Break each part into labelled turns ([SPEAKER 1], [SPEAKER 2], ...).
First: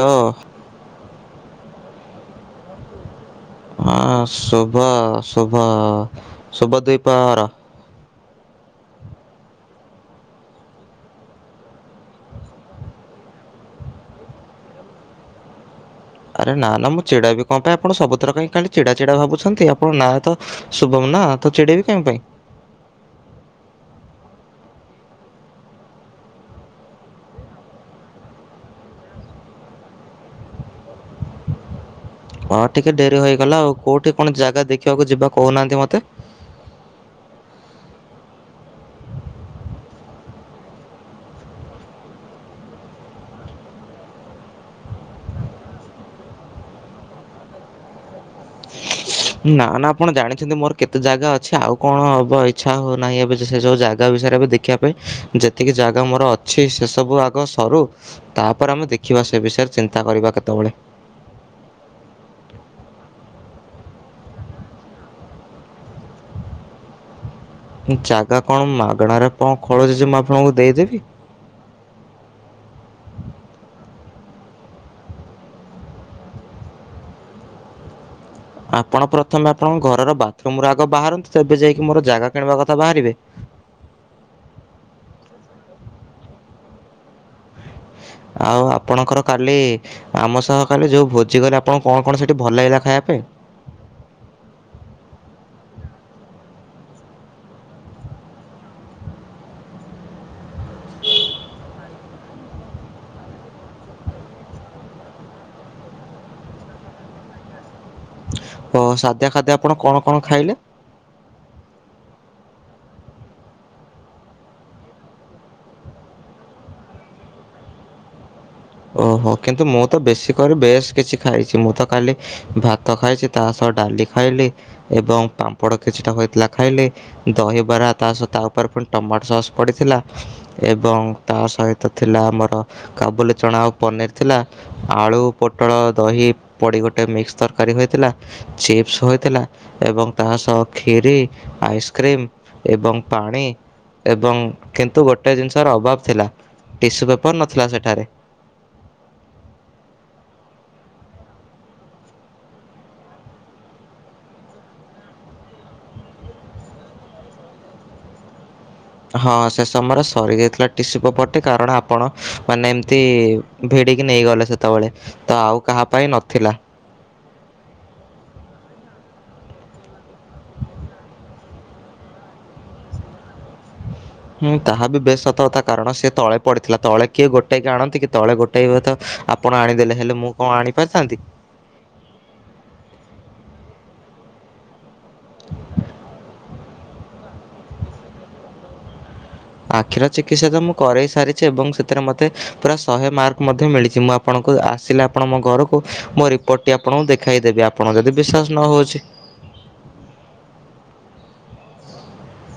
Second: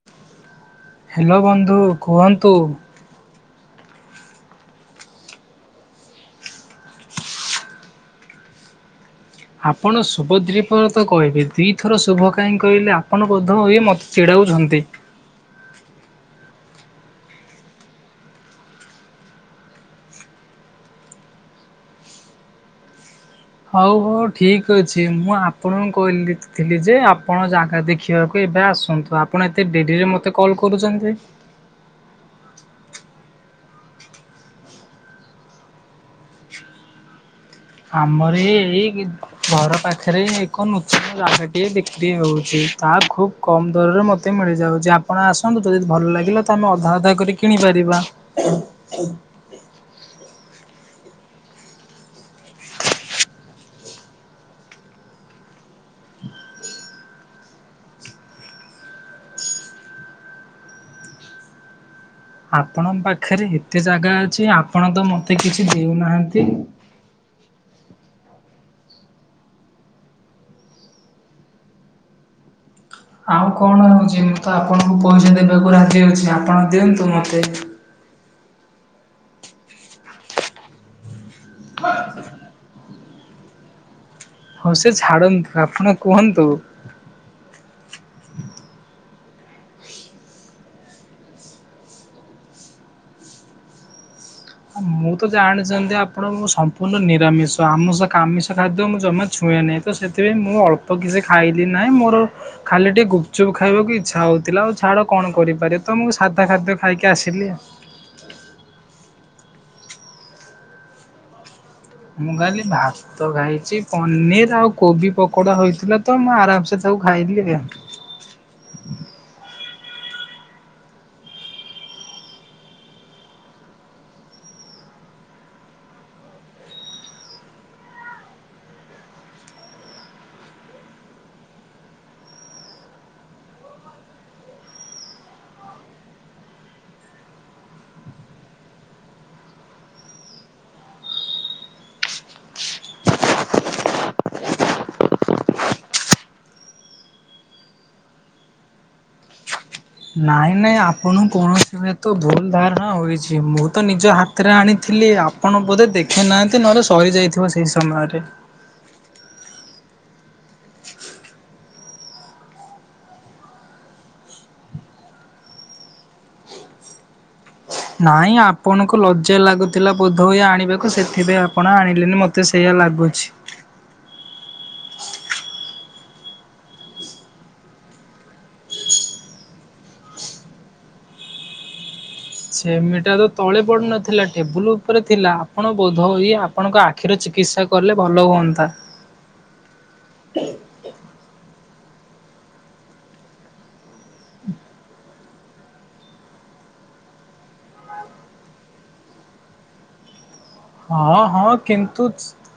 [SPEAKER 1] Hello
[SPEAKER 2] hello ବନ୍ଧୁ କୁହନ୍ତୁ।
[SPEAKER 1] ହଁ ଶୁଭ ଶୁଭ ଶୁଭ ଦ୍ୱିପ୍ରହର।
[SPEAKER 2] ଆପଣ ଶୁଭ ଦ୍ୱିପହର ତ କହିବେ ଦିଥର ଶୁଭ କାହିଁ କହିଲେ ଆପଣ ବୋଧ ହୁଏ ମତେ ଚିଡଉ ଉଛନ୍ତି।
[SPEAKER 1] [inaudible] ଆରେ ନା ନା ମୁଁ ଚିଡାଇ ବି କଣ ପାଇଁ ଆପଣ ସବୁଥର କାଇଁ ଚିଡା ଚିଡା ଭାବୁଛନ୍ତି ଆପଣ ନାଁ ତ ଶୁଭ ନା ତ ଚିଡେଇବ କଣ ପାଇଁ?
[SPEAKER 2] ହଉ ହଉ ଠିକ୍ ଅଛି ମୁଁ ଆପଣଙ୍କୁ କହିଥିଲି ଯେ ଆପଣ ଜାଗା ଦେଖିବାକୁ ଏବେ ଆସୁ ଆସନ୍ତୁ ଆପଣ ଏତେ ଡେରିରେ ମତେ କଲ୍ କରୁଛନ୍ତି ଯେ?
[SPEAKER 1] [inaudible] ହଁ ଟିକେ ଡେରି ହେଇଗଲା ଆଉ। କୋଉଠି କଣ ଜାଗା ଦେଖିବାକୁ ଯିବା କହୁନାହାନ୍ତି ମୋତେ?
[SPEAKER 2] ଆମର ଏ ଏଇ ଘର ପାଖରେ ଏକ ନୂତନ ଜାଗାଟିଏ ବିକ୍ରି ହଉଛି। ତାହା ଖୁବ୍ କମ୍ ଦରରେ ମୋତେ ମିଳିଯାଉ ଯେ ଆପଣ ଆସନ୍ତୁ ଯଦି ଭଲ ଲାଗିଲା ତ ଆମେ ଅଧା ଅଧା କରି କିଣିିବା। କରିବା।
[SPEAKER 1] ନା ନା ଆପଣ ଜାଣିଛନ୍ତି ମୋର କେତେ ଜାଗା ଅଛି ଆଉ କଣ ହବ ଇଚ୍ଛା ହଉନାହିଁ ଏବେ ସେ ସବୁ ଜାଗା ବି ଦେଖିବା ପାଇଁ ଯେତିକି ଜାଗା ମୋର ଅଛି ସେ ସବୁ ଆଗ ସରୁ ତାପରେ ଆମେ ଦେଖିବା। ସେ ବିଷୟରେ ଚିନ୍ତା କରିବା କେତେବେଳେ?
[SPEAKER 2] ଆପଣଙ୍କ ପାଖରେ ଏତେ ଜାଗା ଅଛି ଆପଣ ତ ମତେ କିଛି ଦେଉନାହାନ୍ତି।
[SPEAKER 1] ଯାଗା କଣ ମାଗଣାରେ କଣ ଖଳଯାଉଛି ମୁଁ ଆପଣଙ୍କୁ ଦେଇଦେବି?
[SPEAKER 2] ଆଉ କଣ ହଉଚି ମୁଁ ତ ଆପଣଙ୍କୁ ପଇସା ଦେବାକୁ ରାଜି ଅଛି ଆପଣ ଦିଅନ୍ତୁ ମତେ?
[SPEAKER 1] [inaudible] ଆପଣ ପ୍ରଥମେ ଆପଣଙ୍କ ଘରର ବାଥରୁମ ରୁ ଆଗ ବାହାରନ୍ତୁ ତେବେ ଯାଇକି ମୋର ଜାଗା କିଣିବା କଥା ବାହାରିବେ?
[SPEAKER 2] ହଁ ସେ ଛାଡନ୍ତୁ ଆପଣ କୁହନ୍ତୁ।
[SPEAKER 1] [inaudible] ଆଉ ଆପଣଙ୍କର କାଲି ଆମ ସହ କାଲି ଯେଉଁ ଭୋଜି କଲେ ଆପଣ କଣ କଣ ସେଇଠି ଭଲ ଲାଗିଲା ଖାଇବା ପାଇଁ? [inaudible]
[SPEAKER 2] ମୁଁ ତ ଜାଣିଛନ୍ତି ଆପଣଙ୍କ ସମ୍ପୂର୍ଣ୍ଣ ନିରାମିଷ ଆମିଷ ଆମିଷ ଖାଦ୍ୟ ମୁଁ ଜମା ଛୁଏଁନି। ତ ସେଥିପାଇଁ ମୁଁ ଅଳ୍ପ କିଛି ଖାଇଲି ନାହିଁ ମୋର ଖାଲି ଟିକେ ଗୁପଚୁପ୍ ଖାଇବାକୁ ଇଚ୍ଛା ହଉଥିଲା ଆଉ। ଛାଡ଼ କଣ କରିପାରିବ ତ ମୁଁ ସାଧା ଖାଦ୍ୟ ଖାଇକି ଆସିଲି।
[SPEAKER 1] ଓ ସାଦା ଖାଦ୍ୟ ଆପଣ କଣ କଣ ଖାଇଲେ?
[SPEAKER 2] ମୁଁ କାଲି ଭାତ ଖାଇଛି, ପନିର ଆଉ, କୋବି ପକୋଡା ହେଇଥିଲା ତ ମୁଁ ଆରାମସେ କୁ ଖାଇଥିଲି ଆଜ୍ଞା।
[SPEAKER 1] [inaudible] ଓହୋ। କିନ୍ତୁ ମୁଁ ତ ବେଶୀ କରି ବେଶ କିଛି ଖାଇଛି ମୁଁ ତ କାଲି ଭାତ ଖାଇଛି ତା ସହ ଡାଲି ଖାଇଲି ଏବଂ ପାମ୍ପଡ କିଛିଟା ହୋଇଥିଲା ଖାଇଲି। ଦହିବରା ତାସହିତ ତା ଉପରେ ଏ ପୁଣି ଟମାଟ ସସ୍ ପଡ଼ିଥିଲା ଏବଂ ତାସହିତ ଥିଲା ଆମର କାବୁଲି ଚଣା ଆଉ ପନିର ଥିଲା। ଆଳୁ, ପୋଟଳ, ଦହି ପଡ଼ି ଗୋଟେ ମିକ୍ସ ତରକାରୀ ହୋଇଥିଲା ଚିପ୍ସ ହୋଇଥିଲା ଏବଂ ତା ସହ ଖିରି, ଆଇସ୍କ୍ରିମ ଏବଂ ପାଣି ଏବଂ କିନ୍ତୁ ଗୋଟେ ଜିନିଷର ଅଭାବ ଥିଲା, ଟିସୁ ପେପର ନଥିଲା ସେଠାରେ।
[SPEAKER 2] ନାଇଁ ନାଇଁ ଆପଣଙ୍କୁ କୌଣସି ହୁଏତ ଭୁଲ ଧାରଣା ହୋଇଛି। ମୁଁ ତ ନିଜ ହାତରେ ଆଣିଥିଲି ଲି ଆପଣ ବୋଧେ ଦେଖିନାହାଁନ୍ତି, ନହେଲେ ସରି ଯାଇଥିବ ସେଇ ସମୟରେ।
[SPEAKER 1] ହଁ ସେ ସମୟରେ ସରିଯାଇଥିଲା ଟିସୁ ପେପରଟି କାରଣ ଆପଣ ମାନେ ଏମତି ଭି ଡିକି ନେଇଗଲେ ସେତେବେଳେ, ତ ଆଉ କାହା ପାଇଁ ନଥିଲା।
[SPEAKER 2] ନାଇଁ ଆପଣଙ୍କୁ ଲଜ୍ଜ୍ୟା ଲାଗୁଥିଲା ବୋଧହୁଏ ଆଣିବାକୁ ସେଥିପାଇଁ ଆପଣ ଆଣିଲେନି ମତେ ସେଇଆ ଲାଗୁଛି।
[SPEAKER 1] [inaudible] ହୁଁ ତାହା ବି ବେଶ ସତକଥା। ବକାରଣ ସିଏ ତଳେ ପଡିଥିଲା ତଳେ କିଏ ଗୋଟେଇକି ଆଣନ୍ତି କି, ତଳେ ଗୋଟେଇବ ତ ଆପଣ ଆଣିଦେଲେ ହେଲେ ମୁଁ କଣ ଆଣିପାରିଥାନ୍ତି?
[SPEAKER 2] ସେମିଟା ତ ତଳେ ପଡୁନଥିଲା ଟେବୁଲ ଉପରେ ଥିଲା, ଆପଣ ବୋଧ ଇଏ ଆପଣଙ୍କ ଆଖିର ଚି ଚିକିତ୍ସା କଲେ ଭଲ ହୁଅନ୍ତା।
[SPEAKER 1] ଆଖିର ଚିକିତ୍ସା ତ ମୁଁ କରେଇ ସାରିଛି ଏବଂ ସେ ସେଥିରେ ମତେ ପୁରା ଶହେ ମାର୍କ ମଧ୍ୟ ମିଳିଚି। ମୁଁ ଆପଣଙ୍କୁ ଆସିଲେ ଆପଣ ମୋ ଘରକୁ, ମୋ ରିପୋର୍ଟ ଟି ଆପ ଆପଣଙ୍କୁ ଦେଖାଇଦେବି। ଆପଣଙ୍କ ଯଦି ବିଶ୍ୱାସ ନ ହଉଛି
[SPEAKER 2] ହଁ ହଁ କିନ୍ତୁ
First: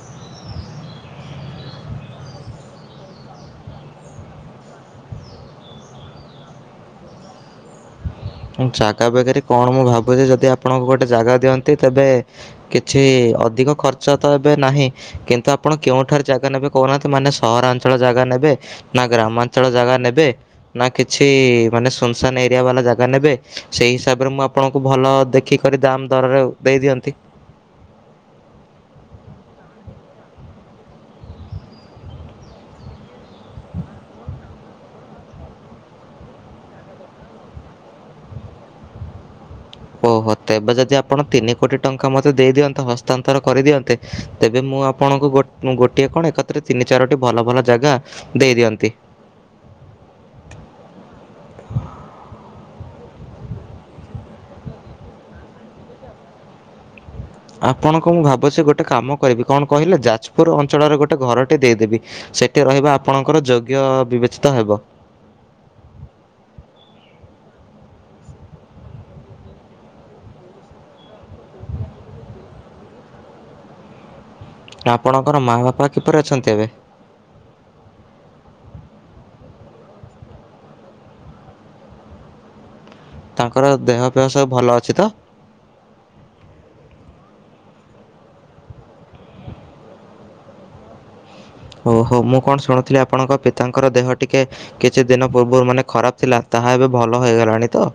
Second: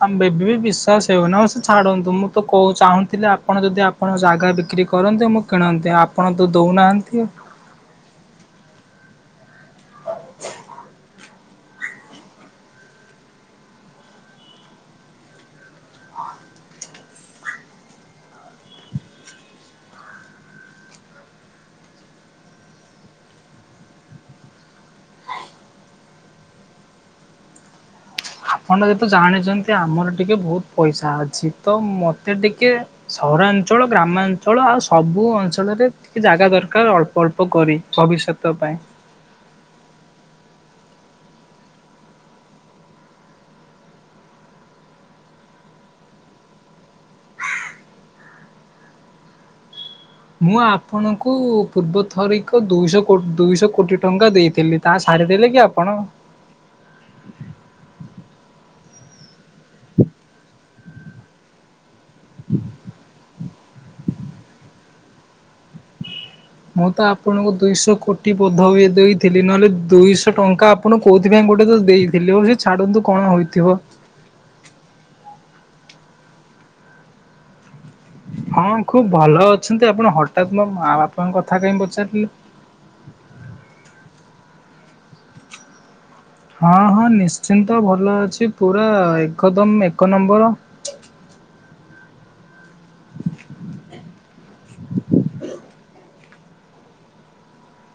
[SPEAKER 2] ଆମ ଏବେ ବି ବିଶ୍ଵାସ ହେଉନି। ସେ ଛାଡନ୍ତୁ ମୁଁ ତ କହୁ ଚାହୁଁ ଥିଲେ ଆପଣ ଯଦି ଆପଣଙ୍କ ଜାଗା ବିକ୍ରି କରନ୍ତେ, ମୁଁ କିଣନ୍ତି। ଆପଣ ତ ଦଉନାହାଁନ୍ତି ଆଉ।
[SPEAKER 1] ହ ଜାଗା ବିକ୍ରି କଣ ମୁଁ ଭାବୁଛି ଯଦି ଆପଣଙ୍କୁ ଗୋଟେ ଜାଗା ଦିଅନ୍ତି, ତେବେ କିଛି ଅଧିକ ଖର୍ଚ୍ଚ ତ ଏବେ ନାହିଁ କିନ୍ତୁ ଆପଣ କେଉଁଠାରେ ଜାଗା ନେବେ କହୁନାହାଁନ୍ତି? ମାନେ ସହରାଞ୍ଚଳ ଜାଗା ନେବେ, ନା ଗ୍ରାମାଞ୍ଚଳ ଜାଗା ନେବେ, ନା କିଛି ମାନେ ଶୂନଶାନ ଏରିଆ ବାଲା ଜା ଗା ନେବେ, ସେଇ ହିସାବରେ ମୁଁ ଆପଣଙ୍କୁ ଭଲ ଦେଖିକରି ଦାମ ଦରରେ ଦେଇ ଦିଅନ୍ତି। ହ
[SPEAKER 2] ଆପଣ ଯେହେତୁ ଜାଣିଚନ୍ତି ଆମର ଟିକେ ବହୁତ ପଇସା ଅଛି, ତ ମତେ ଟିକେ ସହରା ରାଞ୍ଚଳ ଗ୍ରାମାଞ୍ଚଳ ଆଉ ସବୁ ଅଞ୍ଚଳରେ ଟିକେ ଜାଗା ଦରକାର ଅଳ୍ପ ଅଳ୍ପ କରି, ଭବିଷ୍ୟତ ତ ପାଇଁ।
[SPEAKER 1] ହ ଓହ। ତେବେ ଯଦି ଆପଣ ତିନି କୋଟି ଟଙ୍କା ମୋତେ ଦେଇ ଦିଅନ୍ତ ହସ୍ତାନ୍ତର କରିଦିଅନ୍ତେ, ତେବେ ମୁଁ ଆପଣ ଗୋଟ୍ ଗୋଟିଏ କଣ ଏକାଥରେ ତିନି ଚାରଟି ଭଲ ଭଲ ଜାଗା ଦେଇ ଦିଅନ୍ତି।
[SPEAKER 2] ମୁଁ ଆପଣଙ୍କୁ ପୂର୍ବ ଥରିକ ଦୁଇଶହ ଦୁଇଶହ କୋଟି ଟଙ୍କା ଦେଇଥିଲି। ତା ସା [unintelligible] ଦେଲେକି ଆପଣ?
[SPEAKER 1] [inaudible] ଆପଣଙ୍କ ମୁଁ ଭାବୁଛି ଗୋଟେ କାମ କରିବି, କଣ କହିଲେ? ଯାଜପୁର ଅଞ୍ଚଳରେ ଗୋଟେ ଘରଟେ ଦେଇଦେବି। ସେଠି ରହିବା ଆପଣଙ୍କର ଯୋଗ୍ୟ ବିବେଚିତ ହେବ।
[SPEAKER 2] ମୁଁ ତ ଆପଣଙ୍କୁ ଦୁଇଶହ କୋଟି ବୋଧ ହୁଏ ଦେଇଥିଲି, ନହେଲେ ଦୁଇଶହ ଟଙ୍କା ଆପଣଙ୍କୁ କୋଉଥିପାଇଁ ଗୋଟେ ତ ଦେଇଥିଲି ।ହଉ ସେ ଛାଡନ୍ତୁ କଣ ହୋଇଥିବ।
[SPEAKER 1] ଆପଣଙ୍କର ମା ବାପା କିପରି ଅଛନ୍ତି ଏବେ?
[SPEAKER 2] ହଁ ଖୁବ ଭଲ ଅଛନ୍ତି। ଆପଣ ହଠାତ୍ ମୋ ମା ବାପାଙ୍କ କଥା କାହିଁ ପଚାରିଲେ?
[SPEAKER 1] ତାଙ୍କର ଦେହ ଫେହ ସବୁ ଭଲ ଅଛି ତ?
[SPEAKER 2] ହଁ ହଁ ନିଶ୍ଚିନ୍ତ ଭଲ ଅଛି। ପୁରା ଏକଦମ ଏକ ନମ୍ବର।
[SPEAKER 1] [inaudible] ଓହୋ। ମୁଁ କଣ ଶୁଣୁଥିଲି ଆପଣଙ୍କ ପିତାଙ୍କର ଦେହ ଟିକେ କିଛି ଦିନ ପୂର୍ବରୁ ମାନେ ଖରାପ ଥିଲା। ତାହା ଏବେ ଭଲ ହୋଇଗଲାଣି ତ?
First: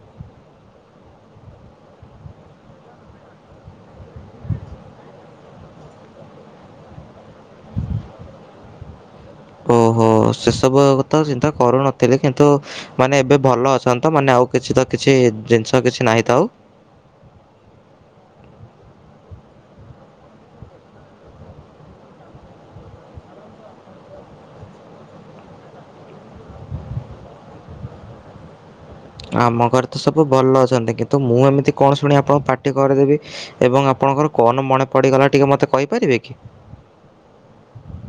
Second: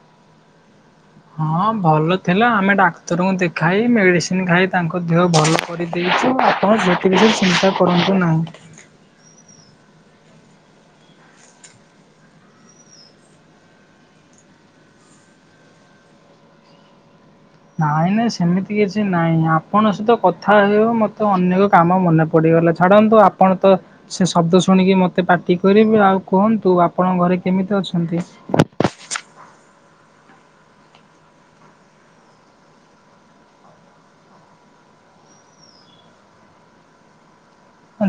[SPEAKER 2] ହଁ ଭଲ ଥିଲା, ଆମେ ଡାକ୍ତରଙ୍କୁ ଦେଖାଇ ମେଡିସିନ ଖାଇ ତାଙ୍କ ଦେହ ଭଲ କରିଦେଇ ଚୁ। ଆପଣ ସେଥି ଭିତରେ ଚିନ୍ତା କରନ୍ତୁ ନାହିଁ।
[SPEAKER 1] ହ ଓହୋ ସେସବୁ ତ ଚିନ୍ତା କରୁନଥିଲି କିନ୍ତୁ ମାନେ ଏବେ ଭଲ ଅଛନ୍ତିତ ମାନେ ଆ ଓ କିଛି ତ କିଛି ଜିନିଷ କିଛି ନାହିଁ ତ ଆଉ।
[SPEAKER 2] ନାଇଁ ନାଇଁ ସେମିତି କିଛି ନାଇଁ ଆପଣଙ୍କ ସହିତ କଥା ହେଉ ମତେ ଅନେକ କାମ ମନେ ପଡେ। ଗଲା ଛାଡ଼ନ୍ତୁ ଆପଣ ତ ସେ ଶବ୍ଦ ଶୁଣିକି ମତେ ପାଟି କରିବେ ଆଉ କୁହନ୍ତୁ ଆପଣଙ୍କ ଘରେ କେ କେମିତି ଅଛନ୍ତି?
[SPEAKER 1] ଆମ ଘରେ ତ ସବୁ ଭଲ ଅଛନ୍ତି କିନ୍ତୁ ମୁଁ ଏମିତି କଣ ଶୁଣି ଆପଣଙ୍କୁ ପାଟି କରିଦେବି ଏବଂ ଆପ ଆପଣଙ୍କର କଣ ମନେ ପଡିଗଲା ଟିକେ ମତେ କହିପାରିବେ କି?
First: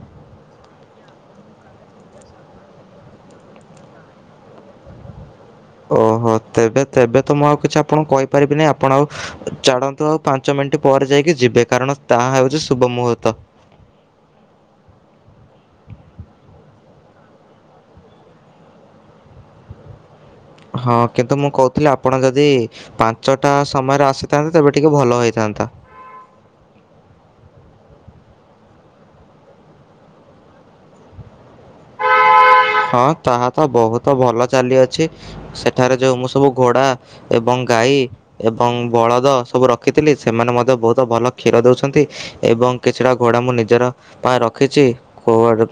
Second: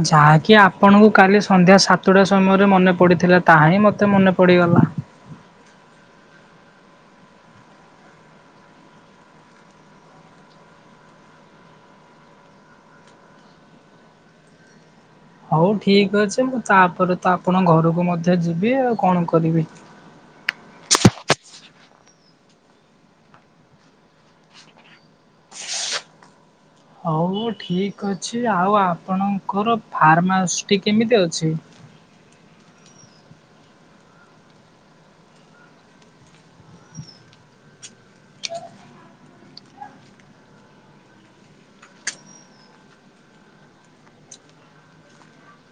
[SPEAKER 2] ଯାହାକି ଆପଣଙ୍କୁ କାଲି ସନ୍ଧ୍ୟା ସାତଟା ସମୟରେ ମନେ ପଡିଥିଲା ତାହା ହିଁ ମତେ ମନେ ପଡିଗଲା।
[SPEAKER 1] [inaudible] ଓହୋ ତେବେ ତେବେ ତ ମୁଁ ଆଉ କିଛି ଆପଣଙ୍କୁ କହିପାରିବିନି ଆପଣ ଆଉ ଚାଡ଼ନ୍ତୁ ଆଉ ପାଞ୍ଚ ମିନ ମିନଟ ପରେ ଯାଇକି ଯିବେ କାରଣ ତାହା ହେଉଛି ଶୁଭ ମୁହୂର୍ତ୍ତ
[SPEAKER 2] ହଉ ଠିକ ଅଛି ମୁଁ ତାପରେ ତ ଆପଣ ଘରକୁ ମଧ୍ୟ ଯିବି ଆଉ କଣ କରିବି।
[SPEAKER 1] ହ ହଁ କିନ୍ତୁ ମୁଁ କହୁଥିଲି ଆପଣ ଯଦି ପାଞ୍ଚଟା ସମୟରେ ଆସିଥାନ୍ତେ ତେବେ ଟିକେ ଭଲ ହେଇଥାନ୍ତା। ହନ୍ତା।
[SPEAKER 2] ହଉ ଠିକ ଅଛି ଆଉ ଆପଣଙ୍କର ଫାର୍ମହାଉସ ଟି କେମିତି ଅଛି?
[SPEAKER 1] ହୁଁ ହଁ ତାହା ତ ବହୁତ ଭଲ ଚାଲି ଅଛି ସେଠାରେ ଯୋଉ ମୁଁ ସବୁ ଘୋଡା ଏବଂ ଗାଈ ଏବଂ ବଳଦ ସବୁ ରଖିଥିଲି ସେମାନେ ମଧ୍ୟ ବହୁତ ଭଲ କ୍ଷୀର ଦଉଛନ୍ତି ଏବଂ ଏବଂ କିଛିଟା ଘୋଡ଼ା ମୁଁ ନିଜର ପାଇଁ ରଖିଛି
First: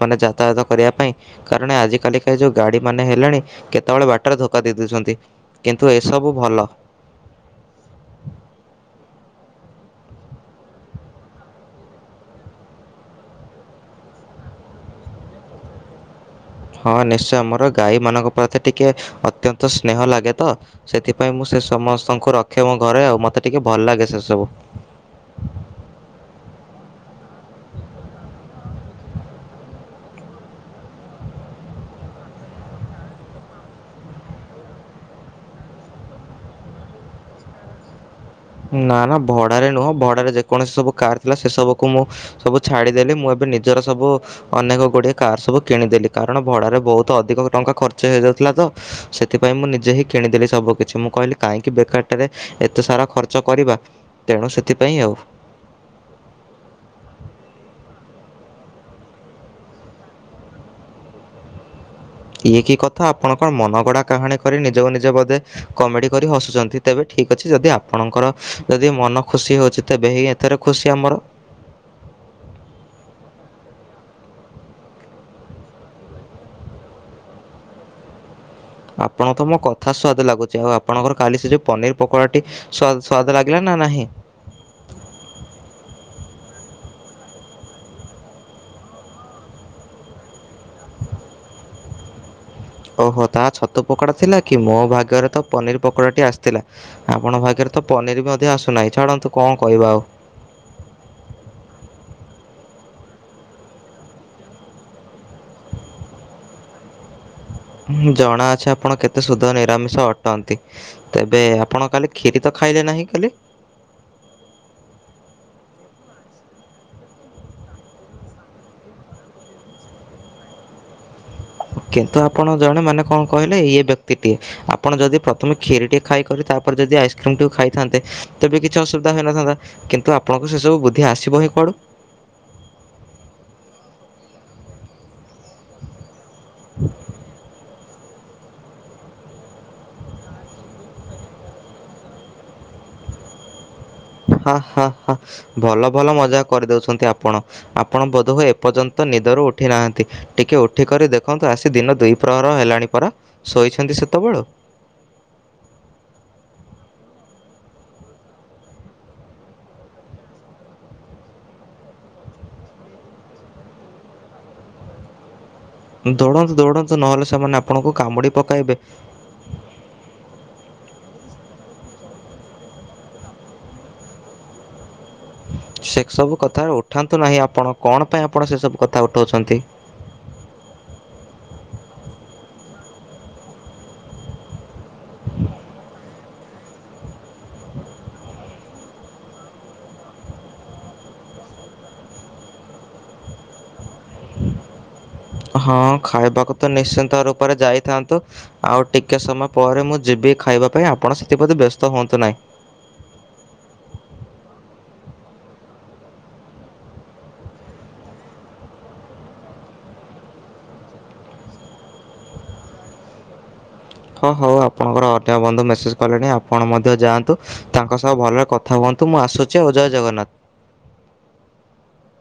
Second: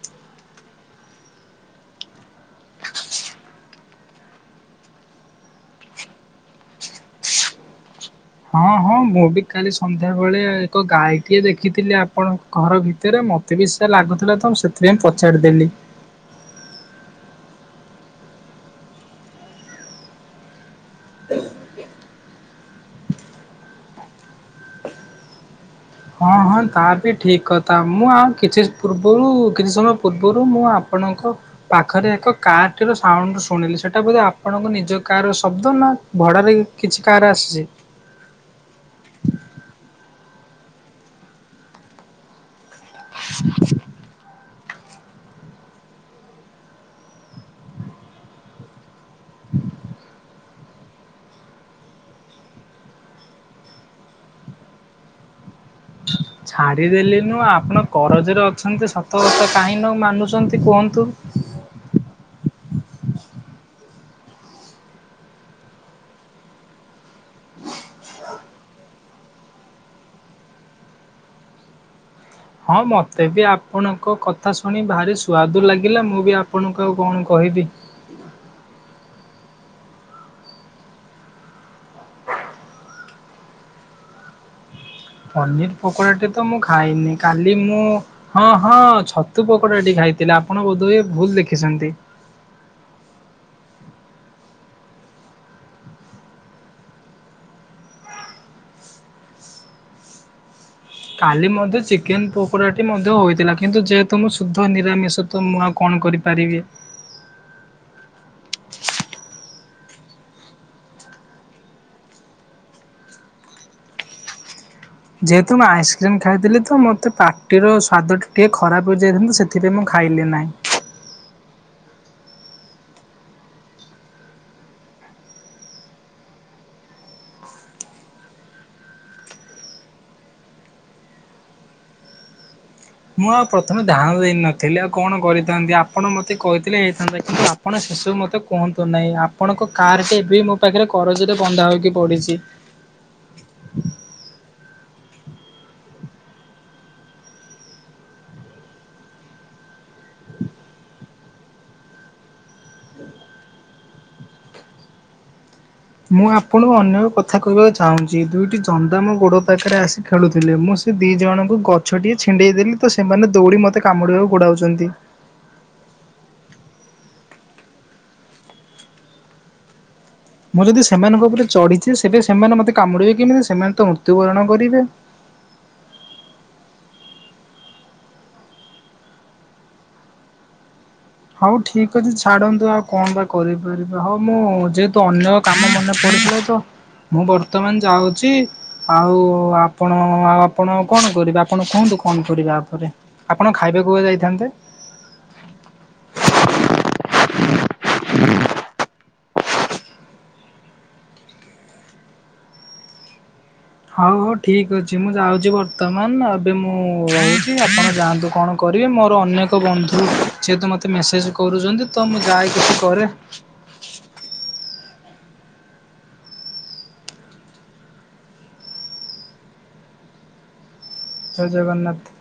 [SPEAKER 1] ମାନେ ଯାତାୟାତ କରିବା ପାଇଁ କାରଣ ଆଜିକାଲିକା ଏ ଯୋଉ ଗାଡି ମାନେ ହେଲେଣି କେତେବେଳେ ବାଟରେ ଧୋକା ଦେଇଦଉଛନ୍ତି କିନ୍ତୁ ଏସବୁ ଭ ଭଲ।
[SPEAKER 2] ହଁ ହଁ ମୁଁ ବି କାଲି ସନ୍ଧ୍ୟାବେେଳେ ଏକ ଗାଈଟିଏ ଦେଖିଥିଲି ଆପଣଙ୍କ ଘର ଭିତରେ ମତେ ବି ସେୟା ଲାଗୁଥିଲା ତ ମୁଁ ସେଥିପାଇଁ ପଚାରିଦେଲି।
[SPEAKER 1] ହ ହଁ ନିଶ୍ଚୟ ମୋର ଗାଈମାନଙ୍କ ପ୍ରତି ଟିକେ ଅତ୍ୟନ୍ତ ସ୍ନେହଁ ଲାଗେ ତ ସେଥିପାଇଁ ମୁଁ ସେ ସମସ୍ତଙ୍କୁ ରଖେ ମୋ ଘରେ ଆଉ ମୋତେ ଟିକେ ଭଲ ଲାଗେ ସେସବୁ
[SPEAKER 2] ହଁ ହଁ ତା ବି ଠିକ କଥା ମୁଁ ଆଉ କିଛି ପୂର୍ବରୁ କିଛି ସମୟ ପୂର୍ବରୁ ମୁଁ ଆପ ଆପଣଙ୍କ ପାଖରେ ଏକ କାର୍ ଟି ର ସାଉଣ୍ଡ ଶୁଣିଲି ସେଟା ବୋଧେ ଆପଣଙ୍କ ନିଜ କାର ର ଶବ୍ଦ ନା ଭଡାରେ କିଛି କାର ଆସିଛି।
[SPEAKER 1] ହ କୌଣସି ସବୁ କାର ଥିଲା ସେ ସବୁକୁ ମୁଁ ସବୁ ଛାଡିଦେଲି ମୁଁ ଏବେ ନିଜର ସବୁ ଅନେକ ଗୁଡ଼ିଏ କାର୍ ସବୁ କିଣିଦେଲି କାରଣ ଭଡ଼ାରେ ବହୁତ ଅଧିକ ଟଙ୍କା ଖର୍ଚ୍ଚ ହେଇଯାଉଥିଲା ତ ସେଥିପାଇଁ। ମୁଁ ନିଜେହିଁ କିଣିଦେଲି ସବୁ କିଛି ମୁଁ କହିଲି କାହିଁକି ବେକାର ଟାରେ ଏତେ ସାରା ଖର ଚ କରିବା ତେଣୁ ସେଥିପାଇଁ ଆଉ।
[SPEAKER 2] ଛାଡିଦେଲିନୁ ଆପଣ କରଜରେ ଅଛନ୍ତି ସତ ଶତ କାହିଁ ନ ମାନୁଛନ୍ତି କୁହନ୍ତୁ।
[SPEAKER 1] ହ ଇଏ କି କଥା ଆପଣ କଣ ମନ ଗଡା କାହାଣୀ କରି ନିଜ ନିଜ ବୋଧେ କମେଡି କରି ହସୁଛନ୍ତି ତେବେ ଠିକ୍ ଅଛି ଯଦି ଆପଣଙ୍କର ଯଦି ମନ ଖୁସି ହଉଛି ତେବେ ହେଇଥିରେ ଖୁସି ଆମର। [inaudible]
[SPEAKER 2] ହଁ ମତେ ବି ଆପଣଙ୍କ କଥା ଶୁଣି ଭାରି ସୁଆଦୁ ଲାଗିଲା ମୁଁ ବି ଆପଣଙ୍କୁ ଆଉ କଣ କହିବି। ଇବି
[SPEAKER 1] [inaudible] ଆପଣ ତ ମୋ କଥା ସ୍ଵାଦ ଲାଗୁଛି ଆଉ ଆପଣଙ୍କର କାଲି ସେ ଯୋଉ ପନିର ପକୋଡାଟି ସ୍ଵାଦ ଲାଗିଲା ନା ନା ନାହିଁ।
[SPEAKER 2] ପନିର ପକୋଡାଟି ତ ମୁଁ ଖାଇନି କାଲି ମୁଁ ହଁ ହଁ ଛତୁ ପକୋଡାଟି ଖାଇ ଥିଲେ ଆପଣ ବୋଧ ଭୁଲ ଦେଖିଛନ୍ତି।
[SPEAKER 1] ଁ ଓହୋ ତା ଛତୁ ପକୋଡା ଥିଲା କି ମୋ ଭାଗରେ ତ ପନିର ପକୋଡ଼ା ଟି ଆସିଥିଲା ଆପଣ ଭାଗରେ ତ ପନିର ମଧ୍ୟ ଆସୁନାହିଁ ଛାଡ଼ନ୍ତୁ କଣ କହିବା ଆଉ।
[SPEAKER 2] କାଲି ମଧ୍ୟ ଚିକେନ ପକୋଡ଼ା ଟି ମଧ୍ୟ ହୋଇଥିଲା। କିନ୍ତୁ ଯେହେତୁ ମୁଁ ଶୁଦ୍ଧ ନିରାମିଷ ତ ମୁଁ ଆଉ କଣ କରିପାରିବେ
[SPEAKER 1] [inaudible] ହଁ ଜଣା ଅଛି ଆପଣ କେତେ ସୁଧ ନିରାମିଷ ଅଟନ୍ତି। ତେବେ ଆପଣ କାଲି କ୍ଷିରି ତ ଖାଇଲେନି? କାହିଁକି କହିଲେ?
[SPEAKER 2] ଯେହେତୁ ମୁଁ ଆଇସ୍କ୍ରିମ ଖାଇଥିଲି ତ ମୋତେ ପାଟିର ସ୍ଵାଦ ଟିକେ ଖରାପ ହେଇଯାଇଥା ସେଥିପାଇଁ ମୁଁ ଖା ଖାଇଲି ନାହିଁ।
[SPEAKER 1] କିନ୍ତୁ ଆପଣ ଜଣେ ମାନେ କଣ କହିଲେ ଇଏ ବ୍ୟକ୍ତିଟିଏ ଆପଣ ଯଦି ପ୍ରଥମେ କ୍ଷୀରିଟିଏ ଖାଇକ ତାପରେ ଯଦି ଆଇସ୍କ୍ରିମ୍ ଠକୁ ଖାଇଥାନ୍ତେ, ତେବେ କିଛି ଅସୁବିଧା ହୋଇନଥାନ୍ତା। କିନ୍ତୁ ଆପଣଙ୍କୁ ସେ ସବୁ ବୁଦ୍ଧି ଆସିବ ହିଁ ପଡୁ
[SPEAKER 2] ମୁଁ ଆଉ ପ୍ରଥମେ ଧ୍ୟାନ ଦେଇନଥିଲି। ଆଉ କଣ କରିଥାନ୍ତି ଆପଣ ମତେ କହିଥିଲେ ହେଇଥାନ୍ତା କିନ୍ତୁ ଆପଣ ଶ ତୁ ମତେ କୁହନ୍ତୁ ନାହିଁ ଆପଣଙ୍କ କାର ଟ ଏବେ ମୋ ପାଖରେ କରଜରେ ବନ୍ଧା ହୋଇକି ପଡିଛି।
[SPEAKER 1] ହଁ ହଁ ହଁ ଭଲ ଭଲ ମଜା କରିଦଉଛନ୍ତି ଆପଣ ଆପଣ ବୋଧହୁ ଏପର୍ଯ୍ୟନ୍ତ ନିଦରୁ ଉଠ ଉଠିନାହାନ୍ତି ଟିକିଏ ଉଠିକରି ଦେଖନ୍ତୁ ଆସି ଦିନ ଦୁଇ ପ୍ରହର ହେଲାଣି ପରା ଶୋଇଛନ୍ତି ସେତେବେଳୁ।
[SPEAKER 2] ମୁଁ ଆପଣଙ୍କୁ ଅନ୍ୟ କଥା କହିବାକୁ ଚାହୁଁଛି ଦୁଇଟି ଜନ୍ଦା ମୋ ଗୋଡ ପାଖରେ ଆସି ଖେଳୁଥିଲେ। ମୁଁ ସେ ସେ ଦିଇ ଜଣଙ୍କୁ ଗଛ ଟିଏ ଛିଣ୍ଡେଇ ଦେଲି ତ ସେମାନେ ଦୌଡି ମତେ କାମୁଡିବାକୁ ଗୋଡାଉଛନ୍ତି।
[SPEAKER 1] ଦୌଡନ୍ତୁ ଦୌଡନ୍ତୁ ନହେଲେ ସେମାନେ ଆପଣଙ୍କୁ କାମୁଡି ପକାଇବେ।
[SPEAKER 2] ମୁଁ ଯଦି ସେମାନଙ୍କ ଉପରେ ଚଢ଼ିଛି, ସେବେ ସେମାନେ ମତେ କାମୁଡ଼ିବେ କେମିତି? ସେମାନେ ତ ମୃତ୍ୟୁବରଣ କରିବେ।
[SPEAKER 1] ସେସବୁ କଥା ଉଠାନ୍ତୁ ନାହିଁ ଆପଣ। କଣପାଇଁ ଆପଣ ସେସବୁ କଥା ଉଠାଉଛନ୍ତି?
[SPEAKER 2] ହୋଉ ଠିକ ଅଛି ଛାଡନ୍ତୁ ଆଉ କଣ ବା କରିପାରିବା ହୋଉ ମୁଁ ଯେ ତୁ ଅନ୍ୟ କାମ [inaudible] ମନେ ପଡୁଥିବ ତ ମୁଁ ବର୍ତ୍ତମାନ ଯାଉଚି ଆଉ ଆପଣ ଆଉ ଆପଣ କଣ କରିବେ ଆପଣ କୁହନ୍ତୁ? କଣ କରିବା ଆପରେ ଆପଣ ଖାଇବାକୁ ଯାଇଥାନ୍ତେ
[SPEAKER 1] ହଁ ଖାଇବାକୁ ତ ନିଶ୍ଚିନ୍ତ ରୂପରେ ଯାଇଥାନ୍ତୁ। ଆଉ ଟିକେ ଟିକେ ସମୟ ପରେ ମୁଁ ଯିବି ଖାଇବା ପାଇଁ ଆପଣ ସେଥିପ୍ରତି ବ୍ୟସ୍ତ ହୁଅନ୍ତୁ ନାହିଁ।
[SPEAKER 2] ହୋଉ ହୋଉ ଠିକ ଅଛି ମୁଁ ଯାଉଛି ବର୍ତ୍ତମାନ ଏବେ ମୁଁ ରହୁଛି। [inaudible] ଆପଣ ଯାଆନ୍ତୁ କଣ କର କରିବି। ମୋର ଅନେକ ବନ୍ଧୁ ସିଏ ତ ମୋତେ ମେସେଜ କରୁଛନ୍ତି। ତ ମୁଁ ଯାଏ କିଛି କରେ।
[SPEAKER 1] ହଁ ହଉ ଆପଣଙ୍କର ବନ୍ଧୁ ମେସେଜ କଲେଣି। ଆପଣ ମଧ୍ୟ ଯାଆନ୍ତୁ। ତାଙ୍କ ସହ ଭଲରେ କଥା ହୁଅନ୍ତୁ। ମୁଁ ଆସୁଛି। ଆଉ ଜୟ ଜଗନ୍ନାଥ।
[SPEAKER 2] ଜୟେ ଜଗନ୍ନାଥ।